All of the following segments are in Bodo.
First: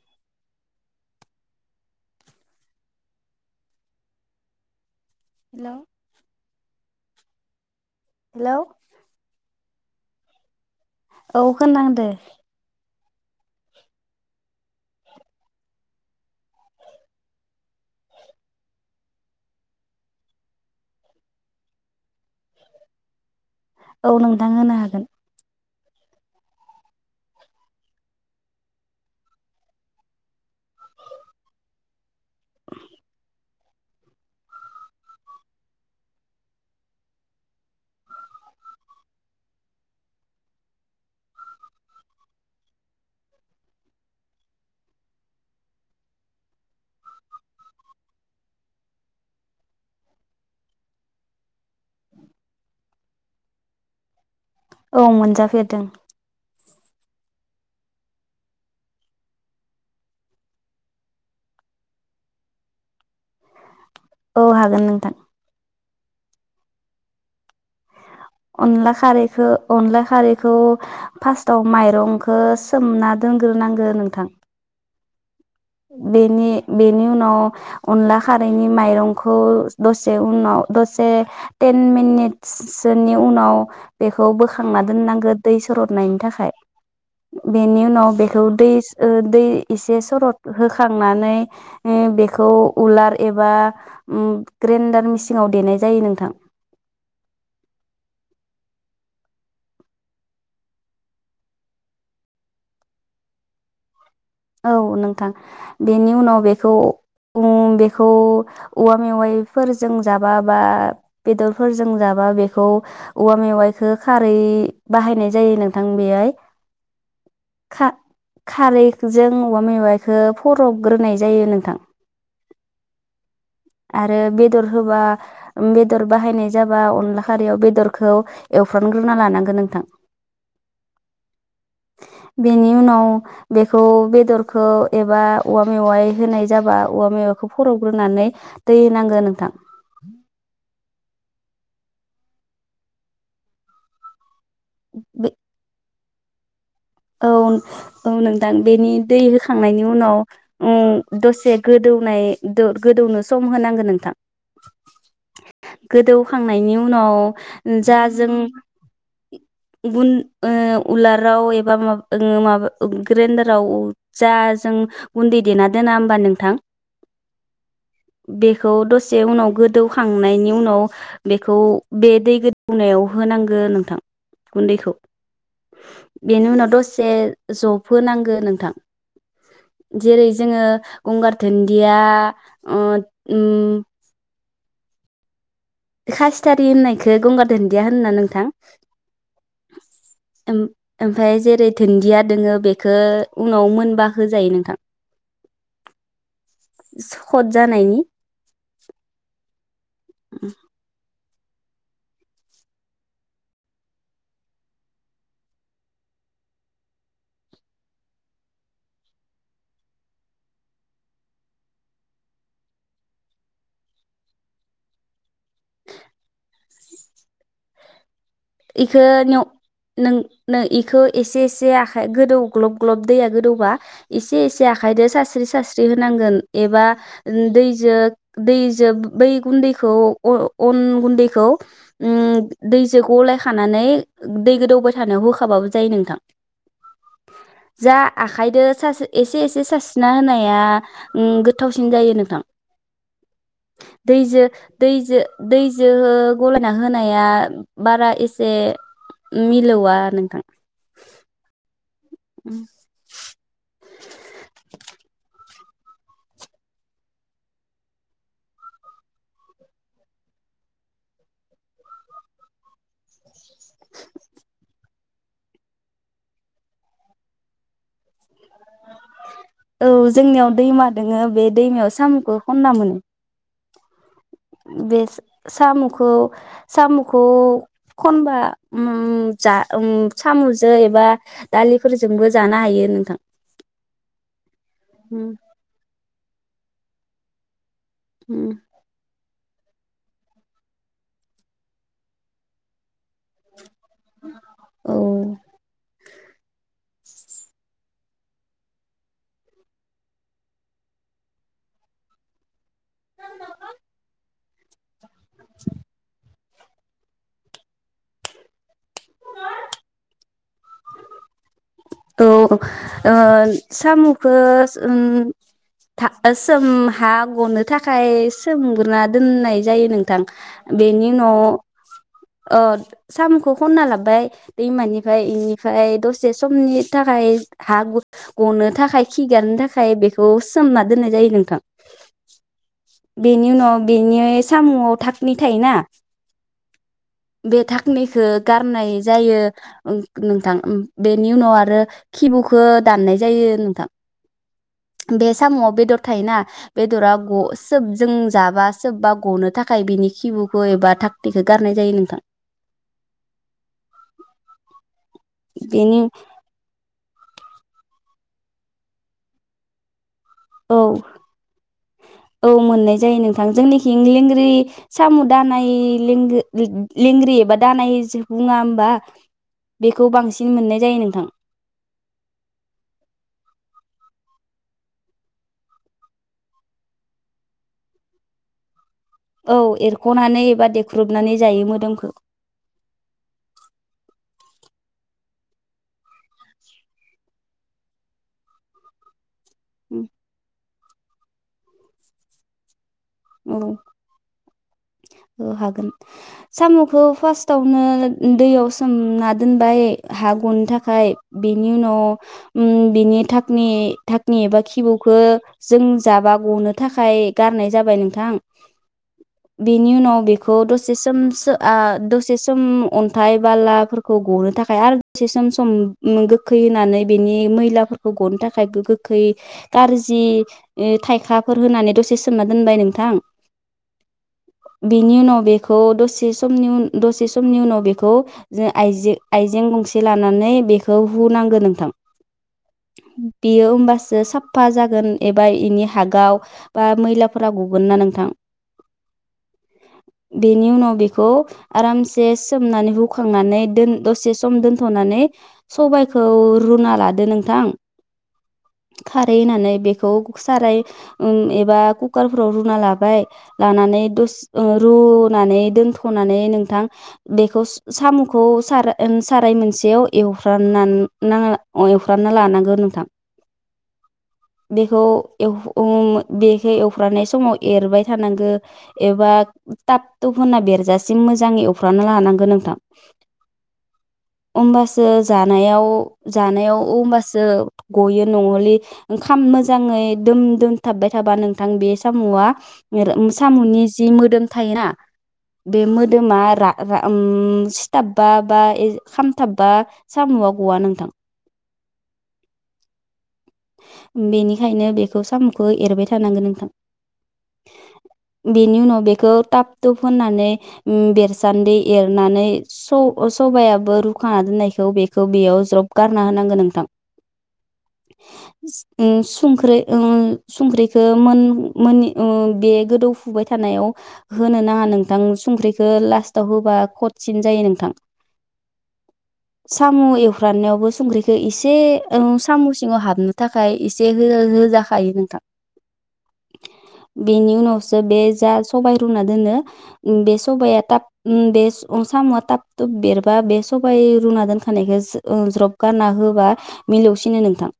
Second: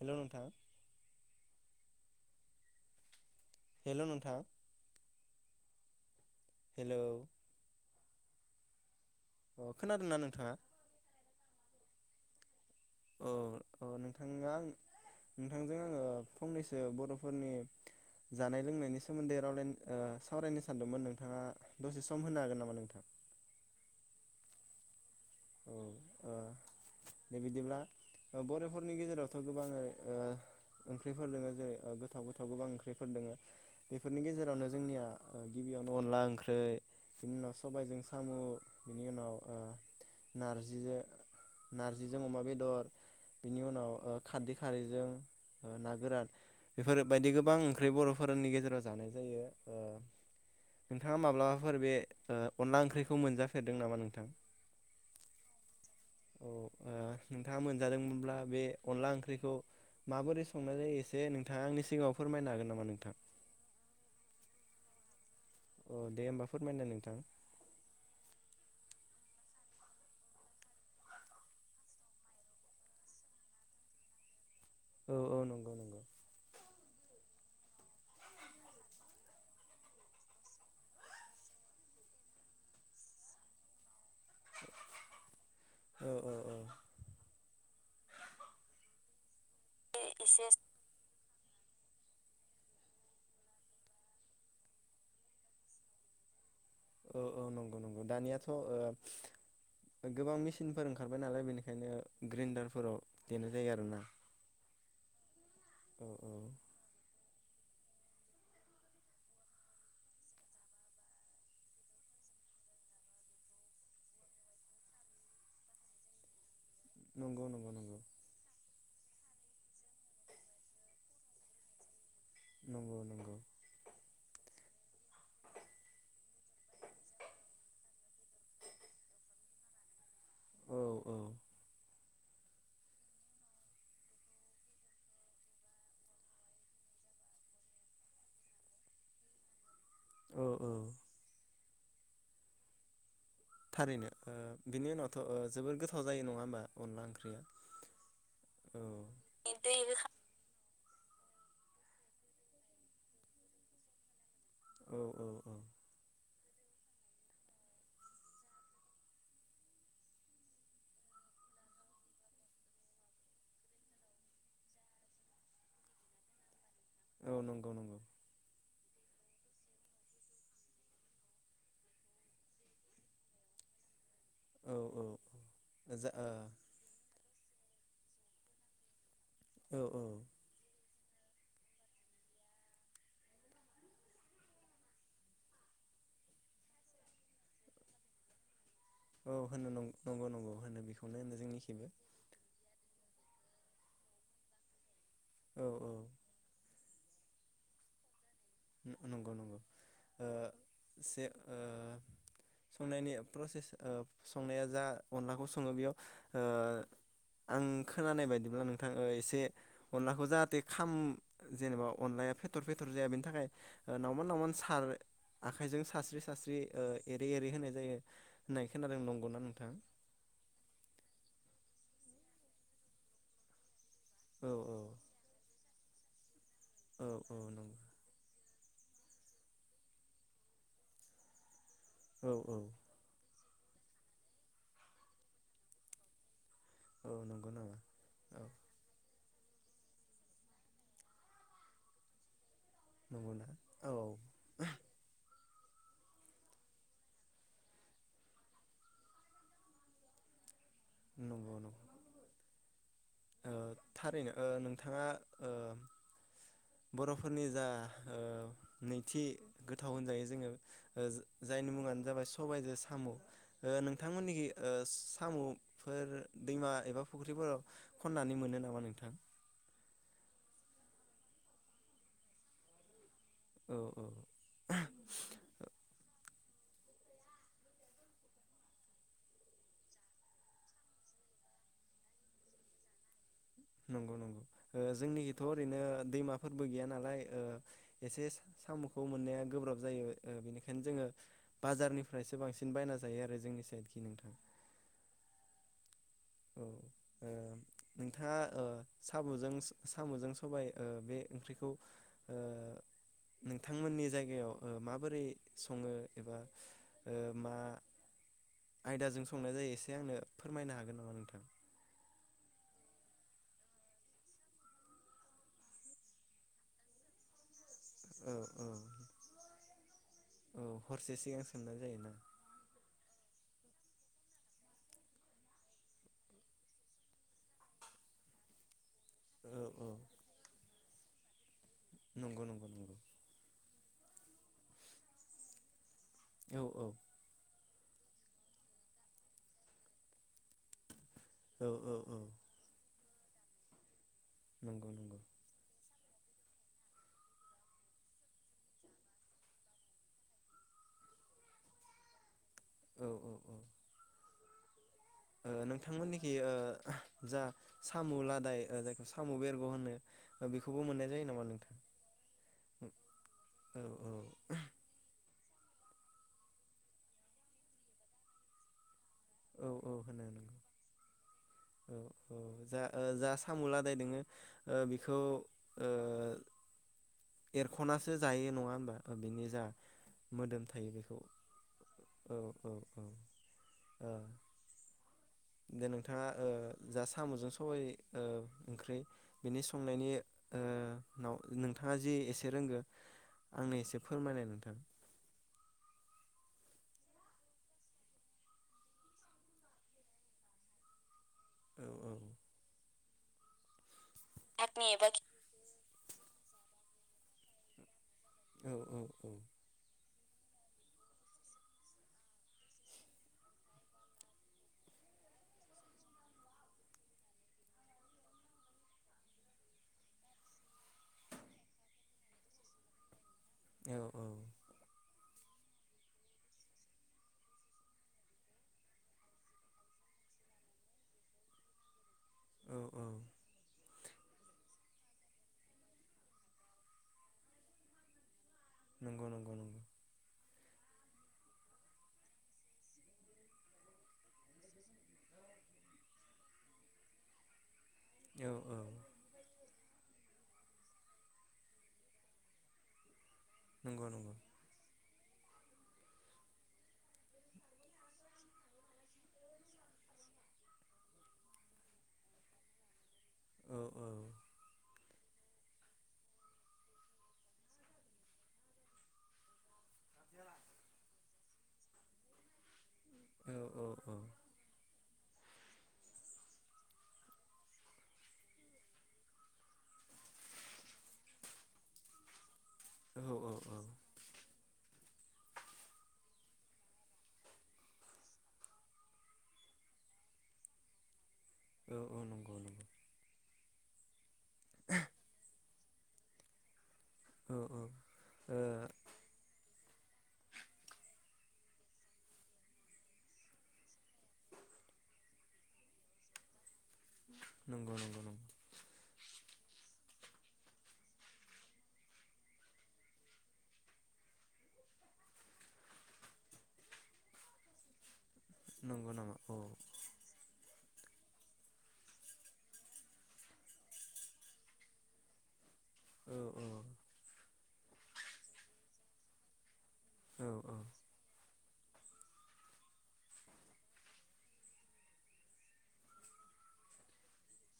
हेलौ नोंथां। हेलौ नोंथां हेलौ हेलौ हेलौ अ खोनादोंना नोंथाङा अ खोनादो औ औ नोंथाङां नोंथांजों ओ फंनैसो बरफोरनि जानाय लोंनायनि सोमोन्दै रायलाय ओ सावरायनो सानदोंमोन नोंथाङा दसे सम होनो हागोन नामा नोंथां औ नोंथां होनो हागोन औ दा बिदिब्ला बरफोरनि गेजेरावथ गोबां ओ ओंख्रिफोर दोङो जेरै गोथाव गोथाव गोबां ओंख्रिफोर दोङो बेफोरनि गेजेरावनो जोंनिया गिबियावनो अनला ओंख्रि बिनि उनाव सबायजों साम बिनि उनाव ओ नारजिजों नार्जिजों अमा बेदर बिनि उनाव ओ खारदै खारैजों ना गोरान बेफोर बायदि गोबां ओंख्रि बरफोरनि गेजेराव जानाय जायो ओ नोंथाङा माब्लाबाफोर बे अनला ओंख्रिखौ मोनजाफेरदों नामा नोंथां औ मोनजाफेरदों औ ओ नोंथाङा मोनजादोंमोनब्ला बे अनला ओंख्रिखौ माबोरै संनाय जायो एसे नोंथाङा आंनि सिगाङाव फोरमायनो हागोन नामा नोंथां औ हागोन नोंथां अ दे होमबा फोरमायलाय नोंथां अनला खारैखौ अनला खारैखौ फार्स्टआव माइरंखो सोमना दोनग्रोनांगो नोंथां औ औ नंगौ नंगौ बेनि बेनि उनाव अनला खारैनि माइरंखौ दसे उनाव दसे टेन मिनिटसोनि उनाव बेखौ बोखांना दोननांगो दै औ सरदनायनि औ थाखाय औ बेनि उनाव बेखौ दैस ओ दै एसे सरत होखांनानै ओ बेखौ उलार एबा ओम ग्रेडार मेचिनाव देनाय जायो नोंथां औ औ नंगौ नंगौ दानियाथ ओ गोबां मेचिनफोर ओंखारबाय नालाय बेनिखायनो ग्रेन्डारफोराव देनाय जायो आरोना औ नोंथां औ बेनि औ उनाव बेखौ बेखौ औवा मेवाइफोरजों जाबा बा बेदरफोरजों जाबा बेखौ औवा मेवाइखो खारै बाहायनाय जायो नोंथां बेहाय नंगौ नंगौ नंगौ जों औवा मेवाइखौ फरबग्रोनाय जायो नोंथां नंगौ नंगौ आरो बेदर होबा बेदर बाहायनाय जाबा अनला खारैयाव बेदरखौ एवफ्रामग्रोना लानांगोन नोंथां औ औ बेनि उनाव बे बेखौ बेदरखौ एबा औवा मेवाय होनाय जाबा औवा मेवायखौ फरबग्रोनानै दै होनांगौ नोंथां औ औ थारैनो ओ बिनि उनावथ' बे ओ जोबोर गोथाव गोथाव जायो नङा होमबा अनला औ ओंख्रिया औ नोंथां औ बेनि दै दै होखांनायनि होखा उनाव उम दसे गोदौनाय गोदौनो सम होनांगोन नोंथां औ औ औ गोदौ होखांनायनि उनाव जा जों ओ उलाराव ओ मा-माबा ग्रेनदाराव जा जों गुनदै देनां दोना होनबा नोंथां औ नंगौ नंगौ बेखौ दसे उनाव गोदौखांनायनि उनाव बेखौ बे दै गोदौनायाव होनांगौ नोंथां औ गुन्दैखौ औ जा ओ बेनि उनाव दसे जफ हो नांगौ नोंथां ओ औ जेरै जोङो गंगार धोनदिया खासिथारि होननायखौ गंगार दोनदिया होनो ना नोंथां। औ होनो नंगौ नंगौ होनो बेखौनो होनो ओमफाय जेरै जोंनिखिबो दुन्दिया दोङो बेखौ उनाव मोनबा होजायो नोंथां औ औ सथ जानायनि नंगौ नंगौ एसे ओ संनायनि प्रसेस ओ संनाया जा अनलाखौ सङो बेयाव आं खोनानाय बायदिब्ला नोंथाङ एसे अनलाखौ जाहाथे खाम जेनेबा अनलाया फेथर फेथर जाया बेनि थाखाय नावमोन नावमोन सार आखाइजों सास्रि सास्रि एरै एरै होनाय जायो। होननाय खोनादों इखो नंगौना नियाव नोंथां नो एसे एसे आखा गोदौ ग्लब ग्लब दैया गोदौबा एसे औ एसे औ आखाइदो सास्रि सास्रि दै होनांगोन एबा औ औ नंगौ दैजों दैजों बै गुन्दैखौ अ अन गुन्दैखौ औ उम औ दैजो गलाय खानानै दै गोदौबाय थानायाव होखाबाबो जायो नोंथां। औ नंगौ नामा जा औ आखाइदो सासे एसे एसे सारस्रिना होनाया गोथावसिन जायो नोंथां। नंगौना औ दैजो दैजो दैजो गलायना होनाया बारा एसे। बे मिलौआ नोंथां। नंगौ नंगौ थारैनो ओ नोंथाङा ओ बर'फोरनि जा नैथि गोथाव होनजायो जोङो जायनि मुङानो जाबाय सबायाइजों साम' ओ नोंथांमोननि ओस सामफोर दैमा एबा फुख्रिफोराव। खननानै मोनो। नामा नोंथां? औ जोंनियाव दैमा दोङो बे दैमायाव साम'खौ खनना मोनो। औ औ। बे साम'खौ साम'खौ खनबा ओम जा ओम सामजों एबा दालिफोरजोंबो जानो हायो नोंथां। नंगौ नंगौ जोंनिखिथ' ओरैनो दैमा फोरबो गैया नालाय ओ एसे साम'खौ मोननाया गोब्राब जायो बेनिखायनो जोङो बाजारनिफ्रयसो बांसिन बायना जायो आरो जोंनि साइड। नोंथां। औ औ ओ नोंथाङा ओ साम'जों साम'जों सबाय ओ बे ओंख्रिखौ ओ नोंथांमोननि जायगायाव ओ मा माबोरै सङो एबा ओ मा आयदाजों संनाय जायो एसे आंनो फोरमायनो हागोन नामा? नोंथां। औ ओम साम'खौ सोमथा सोमहा गनो। थाखाय औ औ सोमग्रोना दोननाय जायो नोंथां औ बेनि हरसे उनाव सिगां सोमनाय जायोना ओ साम'खौ खनना लाब्बाय दैमानिफ्राय इनिफ्राय दसे समनि थाखाय हा गु गनो थाखाय खि गारनो औ औ थाखाय बेखौ सोमना दोननाय जायो नोंथां। नंगौ नंगौ नंगौ। बेनि उनाव बेनि साम'आव धाकनि थायोना औ औ। बे धाकनिखौ गारनाय जायो नोंथां। बेनि उनाव औ आरो औ औ खिबुखौ दाननाय जायो नोंथां। नंगौ नंगौ बे साम'आव बेदर थायो ना बेदरा ग सोबजों जाबा सोबबा गनो थाखाय बिनि खिबुखौ एबा धाकनिखौ गारनाय जायो नोंथां। औ औ औ। बेनि नोंथांमोननिखि ओ जा साम' लादाय जायखौ साम' बेरग' होनो औ बेखौबो मोननाय जायो नामा नोंथां? औ मोननाय जायो नोंथां औ जोंनिखि औ लेंग्रि साम' दानाय लेंगि लेंग्रि एबा दानाय बुङा होमबा? औ औ बेखौ होनो नों बांसिन मोननाय जायो नोंथां औ औ जा जा साम' लादाय दङो। ओ बिखौ ओ एरख'नासो जायो नङा होमबा? बिनि औ जा एरख'नानै मोदोम एबा थायो बेखौ देख्रुबनानै जायो मोदोमखो औ औ औ ओ दे नोंथाङा ओ जा साम'जों सबाय ओ ओंख्रि बिनि संनायनि ओ नोंथाङा जि एसे रोंगो औ आंनो एसे फोरमायनाय नों औ हागोन साम'खौ फार्स्टआवनो दैयाव सोमना दोनबाय हा गनो थाखाय बिनि औ उनाव ओम बिनि धाकनि धाकनि एबा खिबौखो जों जाबा गनो थाखाय गारनाय जाबाय नों थां औ अम बेनि उनाव बेखौ दसे सम ओ दसे सम अन्थाइ बालाफोरखौ गनो थाखाय आरो दसे सम-सम गोखै होनानै बेनि मैलाफोरखौ गनो थाखाय गोखै कारजि थायखाफोर होनानै दसे सोमना दोनबाय नोंथां औ औ बेनि उनाव बेखौ दसे समनि दसे समनि उनाव बेखौ ज आइजें-आइजें गंसे लानानै बेखौ हुनांगो नोंथां औ औ बेयो होमबासो साफा जा गोन एबा इनि हागाव बा मैलाफोरा गगोन ना नोंथां नंगौ नंगौ नंगौ खौ आरामसे सोमनानै हुखांनानै दोन दसे सम दोन्थ'नानै सबायाइखौ रुना लादो नोंथां औ औ खारै होनानै बेखौ साराय ओम एबा कुकारफोराव रुना लाबाय लानानै नंगौ नंगौ दस ओ रुनानै दोनथ'नानै नोंथां बेखौ साम'खौ सार-साराय मोनसेयाव एवफ्रानना-एवफ्रामना लानांगौ नोंथां औ बेखौ बेखौ एवफ्रानाय समाव एरबाय थानांगो एबा टाब थुब होनना बेरजासिम मोजां एवफ्रामना लानांगौ नोंथां औ औ औ ओमबा ओ जानायाव जानायाव ओमबासो गयो नहलि खाम मोजाङै दोम दोनथाबबाय थाबा नोंथां बे साम'आ औ साम'नि जि मोदोम थायोना बे मोदोमा रा-रा उम सिथाब बा-बा ए खामथाबबा साम'आ गवा नोंथां औ औ नंगौ नंगौ बेनिखायनो बेखौ साम' खौ एरबाय थानांगो नोंथां औ ओ बेनि उनाव बेखौ ताब थुब होननानै ओ बेरसान्दै एरनानै स-सबायाबो रुखाना दोननायखौ बेखौ बेयाव ज्रब गारना होनांगौ नोंथां नंगौ नंगौ नंगौ अम संख्रै अम संख्रिखो मोन मोनि ओं बे गोदौफुबाय थानायाव होनो नाङा नोंथां संख्रिखौ लास्टाव होबा खतसिन जायो नोंथां। नंगौ नामा औ साम' एवफ्रामनायावबो संख्रिखौ एसे ओम साम' सिङाव हाबनो थाखाय एसे हो-होजाखायो नोंथां औ औ बेनि उनाव वसो बे जा सबबाय रुना दोनो बे औ सबाया थाब ओम बे साम'आ थाब थुब बेरबा बे सबाइ रुना दोनखानायखौ ज्रब गारना होबा मिलौसिनो नोंथां।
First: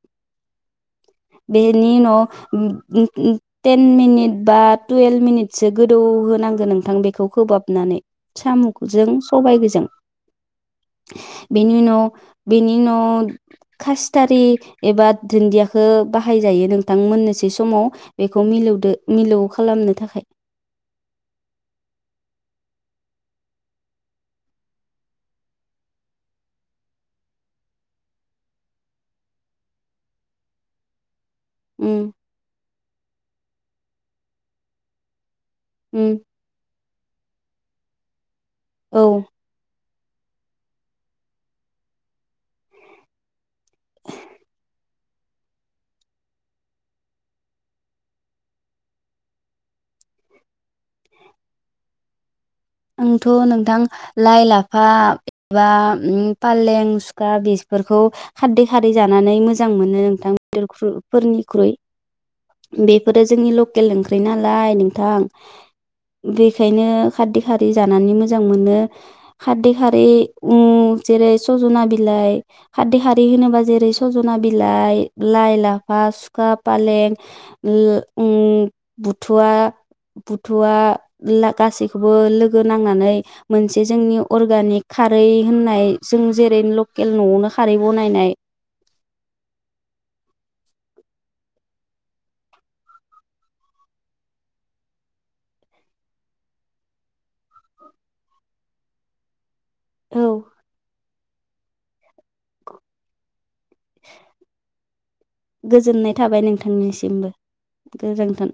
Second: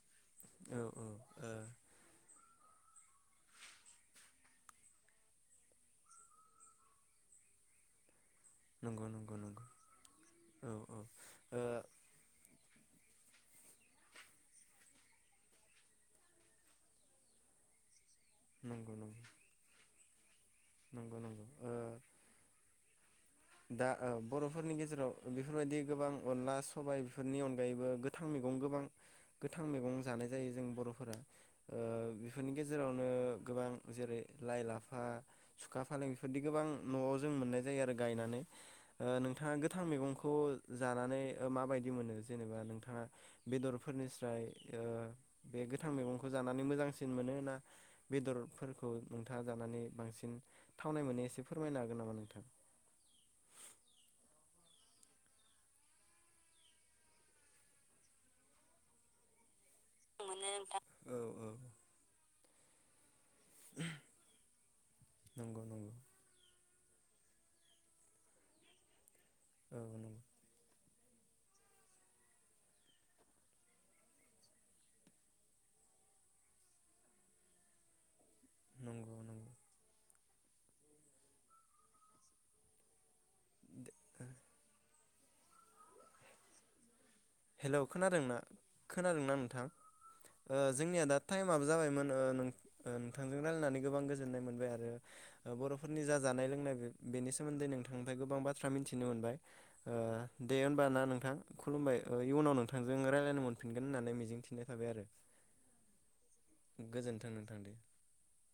औ ओ बे बिनि उनाव टेन मिनिट बा टुवेल्भ मिनिटसो गोदौ होनांगौ नोंथां बेखौ खोबहाबनानै नंगौ साम'जों नंगौ सबायाइ नंगौ गोजों औ ओ बेनि उनाव बेनि उनाव खासटारि एबा दुन्दियाखौ बाहाय जायो नोंथां मोननोसै समाव बेखौ नंगौ मिलौदो नंगौ मिलौ खालामनो थाखाय। नंगौ नंगौ ओ दा ओ बर'फोरनि गेजेराव बेफोरबायदि गोबां अनला सबाय बेफोरनि अनगायैबो गोथां मैगं गोबां गोथां मैगं जानाय जायो जों बर'फोरा ओ उम बेफोरनि गेजेरावनो गोबां जेरै लाइ लाफा सुखा फालें उम बेफोरदि गोबां न'आव जों मोननाय जायो आरो। गायनानै औ ओ नोंथाङा‌ गो गोथां मैगंखौ जानानै ओ माबायदि मोनो जेनेबा नोंथाङा बेदरफोरनिस्राय ओ बे गोथां मैगंखौ जानानै मोजांसिन मोनो ना बेदरफोरखौ नोंथाङा जानानै बांसिन थावनाय मोनो एसे फोरमायनो हागोन नामा नोंथां? आंथ' नोंथां लाइ लाफा एबा ओं फालें सुखा बेफोरखौ खारदै खारदै जानानै मोज मोजां मोनो नोंथां [unintelligible] फोरनिख्रुइ बे फोरो जोंनि लकेल ओंख्रि नालाय नोंथां नंगौ नंगौ बे बेखायनो खारदै हारि जानानै मोजां मोनो। खाददै औ खारै नंगौ ओं जेरै सजना बिलाइ खारदै खारै होनोबा जेरै सजना बिलाइ लाइ लाफा सुखा फालें ल ओम नंगौ नंगौ बुथुवा बुथुवा गासिखौ बो लोगो नांनानै मोनसे जोंनि अरगानिख खारै होननाय जों जेरै लकेल न'आवनो खारै हेल' बनायनाय खोनादोंना खोनादोंना नोंथां? जोंनिया दा टाइमआ जाबायमोन नोंथांजों रायजलायनानै गोबां गोजोननाय मोनबाय आरो बर'फोरनि जा जानाय लोंनाय बेनि सोमोन्दै नोंथांनिफ्राय गोबां बाथ्रा मिथिनो मोनबाय ओ औ दे होमबा ना नोंथां। खुलुमबाय इयुनाव नोंथांजों रायज्लायनो मोनफिनगोन होननानै मिजिंथिनाय थाबाय आरो गोजोननाय थाबाय नोंथांनिसिमबो गोजोनथों नोंथां दे। गोजोन्थों